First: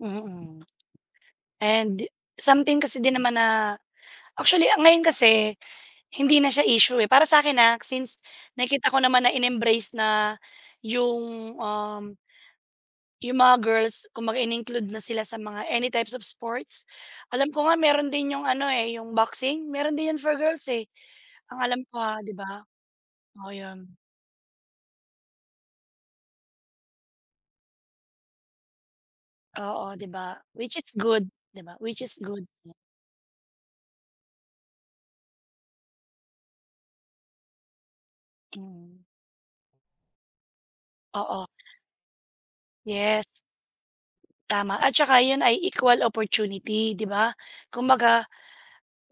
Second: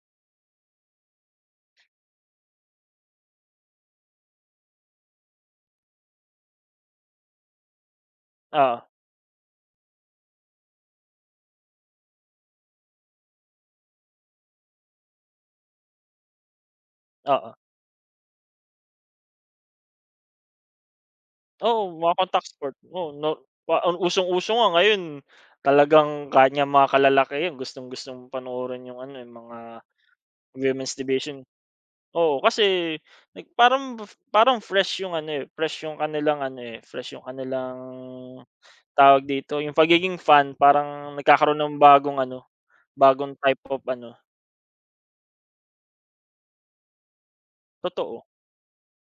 Mhm. And something kasi di naman na actually ang ngayon kasi, hindi na siya isyu, eh, para sa'kin, ah, since Oo. nakikita ko naman na in-embrace na yung um yung mga girls, kumbaga in-include na sila sa mga any types of sports. Alam Oo. ko nga meron din yung ano, eh, yung boxin, meron din yun for girls eh. Ang alam Oo, ko, mga ah, di contact ba? sport. Oo, no Oo yun. usong-uso nga ngayon talagang ganyang mga kalalakihan gustong-gustong panoorin yung ano, eh, yung mga Oo, di ba? Which is women's good division di ba? Which is Oo good, 'no. kasi parang, parang fresh yung ano, eh, fresh yung kanilang ano ,eh, fresh yung kanilang, Mhm. tawag dito yung pagiging fan parang Oo. nagkakaroon ng bagong ano, Yes. bagong type of ano Tama at tsaka yun ay equal opportunity di ba? Kumbaga, Totoo.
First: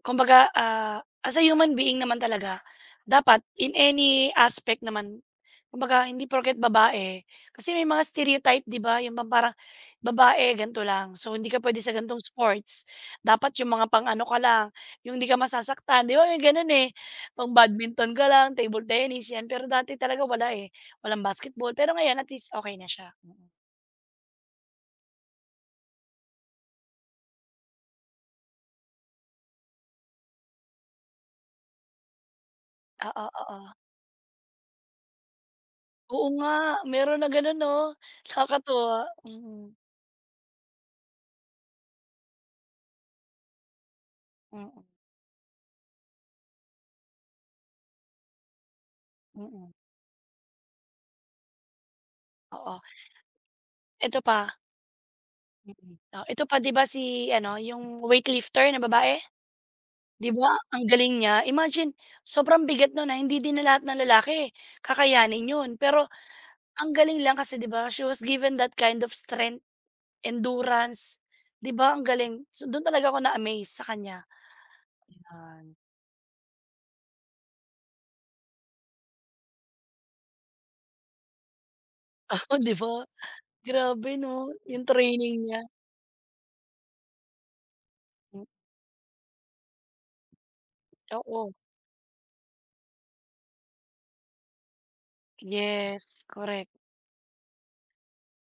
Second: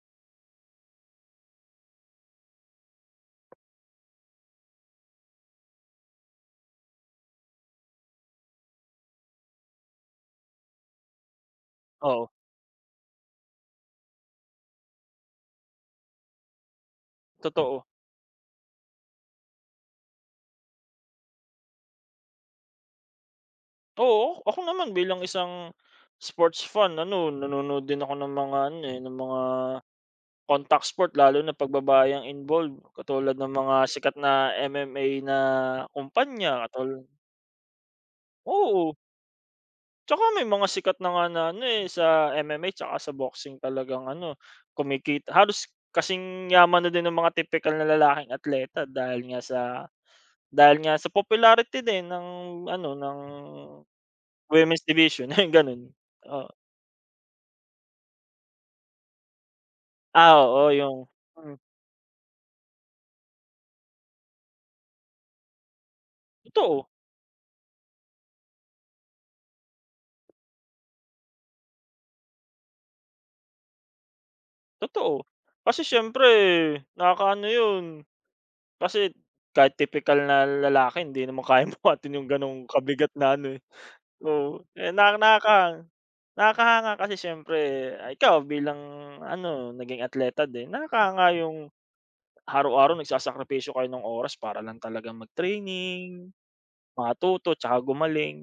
kumbaga, ah, as a human being naman talaga dapat in any aspect naman. Kumbaga hindi porke't babae kasi may mga stereotype di ba, yung parang babae ganito lang. So hindi ka pwede sa ganitong Oo. sports. Dapat yung mga pang-ano ka lang, yung hindi ka masasaktan di ba? May ganun, eh. Pang Totoo. badminton ka lang, table tennis, yan. Pero dati talaga wala, eh, walang basketball, pero ngayon at least okey na siya mm. Oo, ako naman bilang isang, sport's fan, ano nanonood din ako ng mga ano, eh, ng mga contact sport. Lalo na pag babae ang involved Oo, katulad ng oo. mga sikat na MMA na Oo nga, kumpanya katulad meron ng ganun 'no? Oo. Nakakatuwa, hmm. Tsaka may mga sikat na nga na ano, eh, sa MMA tsaka sa boxing talagang ano, Mm. kumikita, halos kasing yaman na din ng mga tipikal na lalaking atleta dahil nga sa Mm. dahil nga sa popularity din ng Oo. ano ng Eto pa women's division, eh, ganun. Mm, o eto Oo. pa di ba si ano yung weightlifter na babae, di Ah, ba? oo, Ang yung galing niya. hmm. Imagine, sobrang bigat nun na hindi din na lahat ng lalaki kakayanin yun. Pero Totoo. ang galing lang kasi di ba? She was given that kind of strength, endurance di ba? Ang galing! So dun talaga ako na-amaze sa kanya Totoo, yan. kasi siyempre nakaka ano yun. Kasi kahit tipikal na lalaki hindi naman kayang buhatin yung Uh, ganong di ba? kabigat na ano, eh Grabe 'no, oo. yung Eh, naka training niya. nakang nakakahanga kasi siyempre ikaw bilang ano naging atleta din nakakahanga Oo. yung araw-araw nagsasakripisyo kayo ng oras para lang talagang Yes, mag-training, korek. matuto, tsaka gumaling.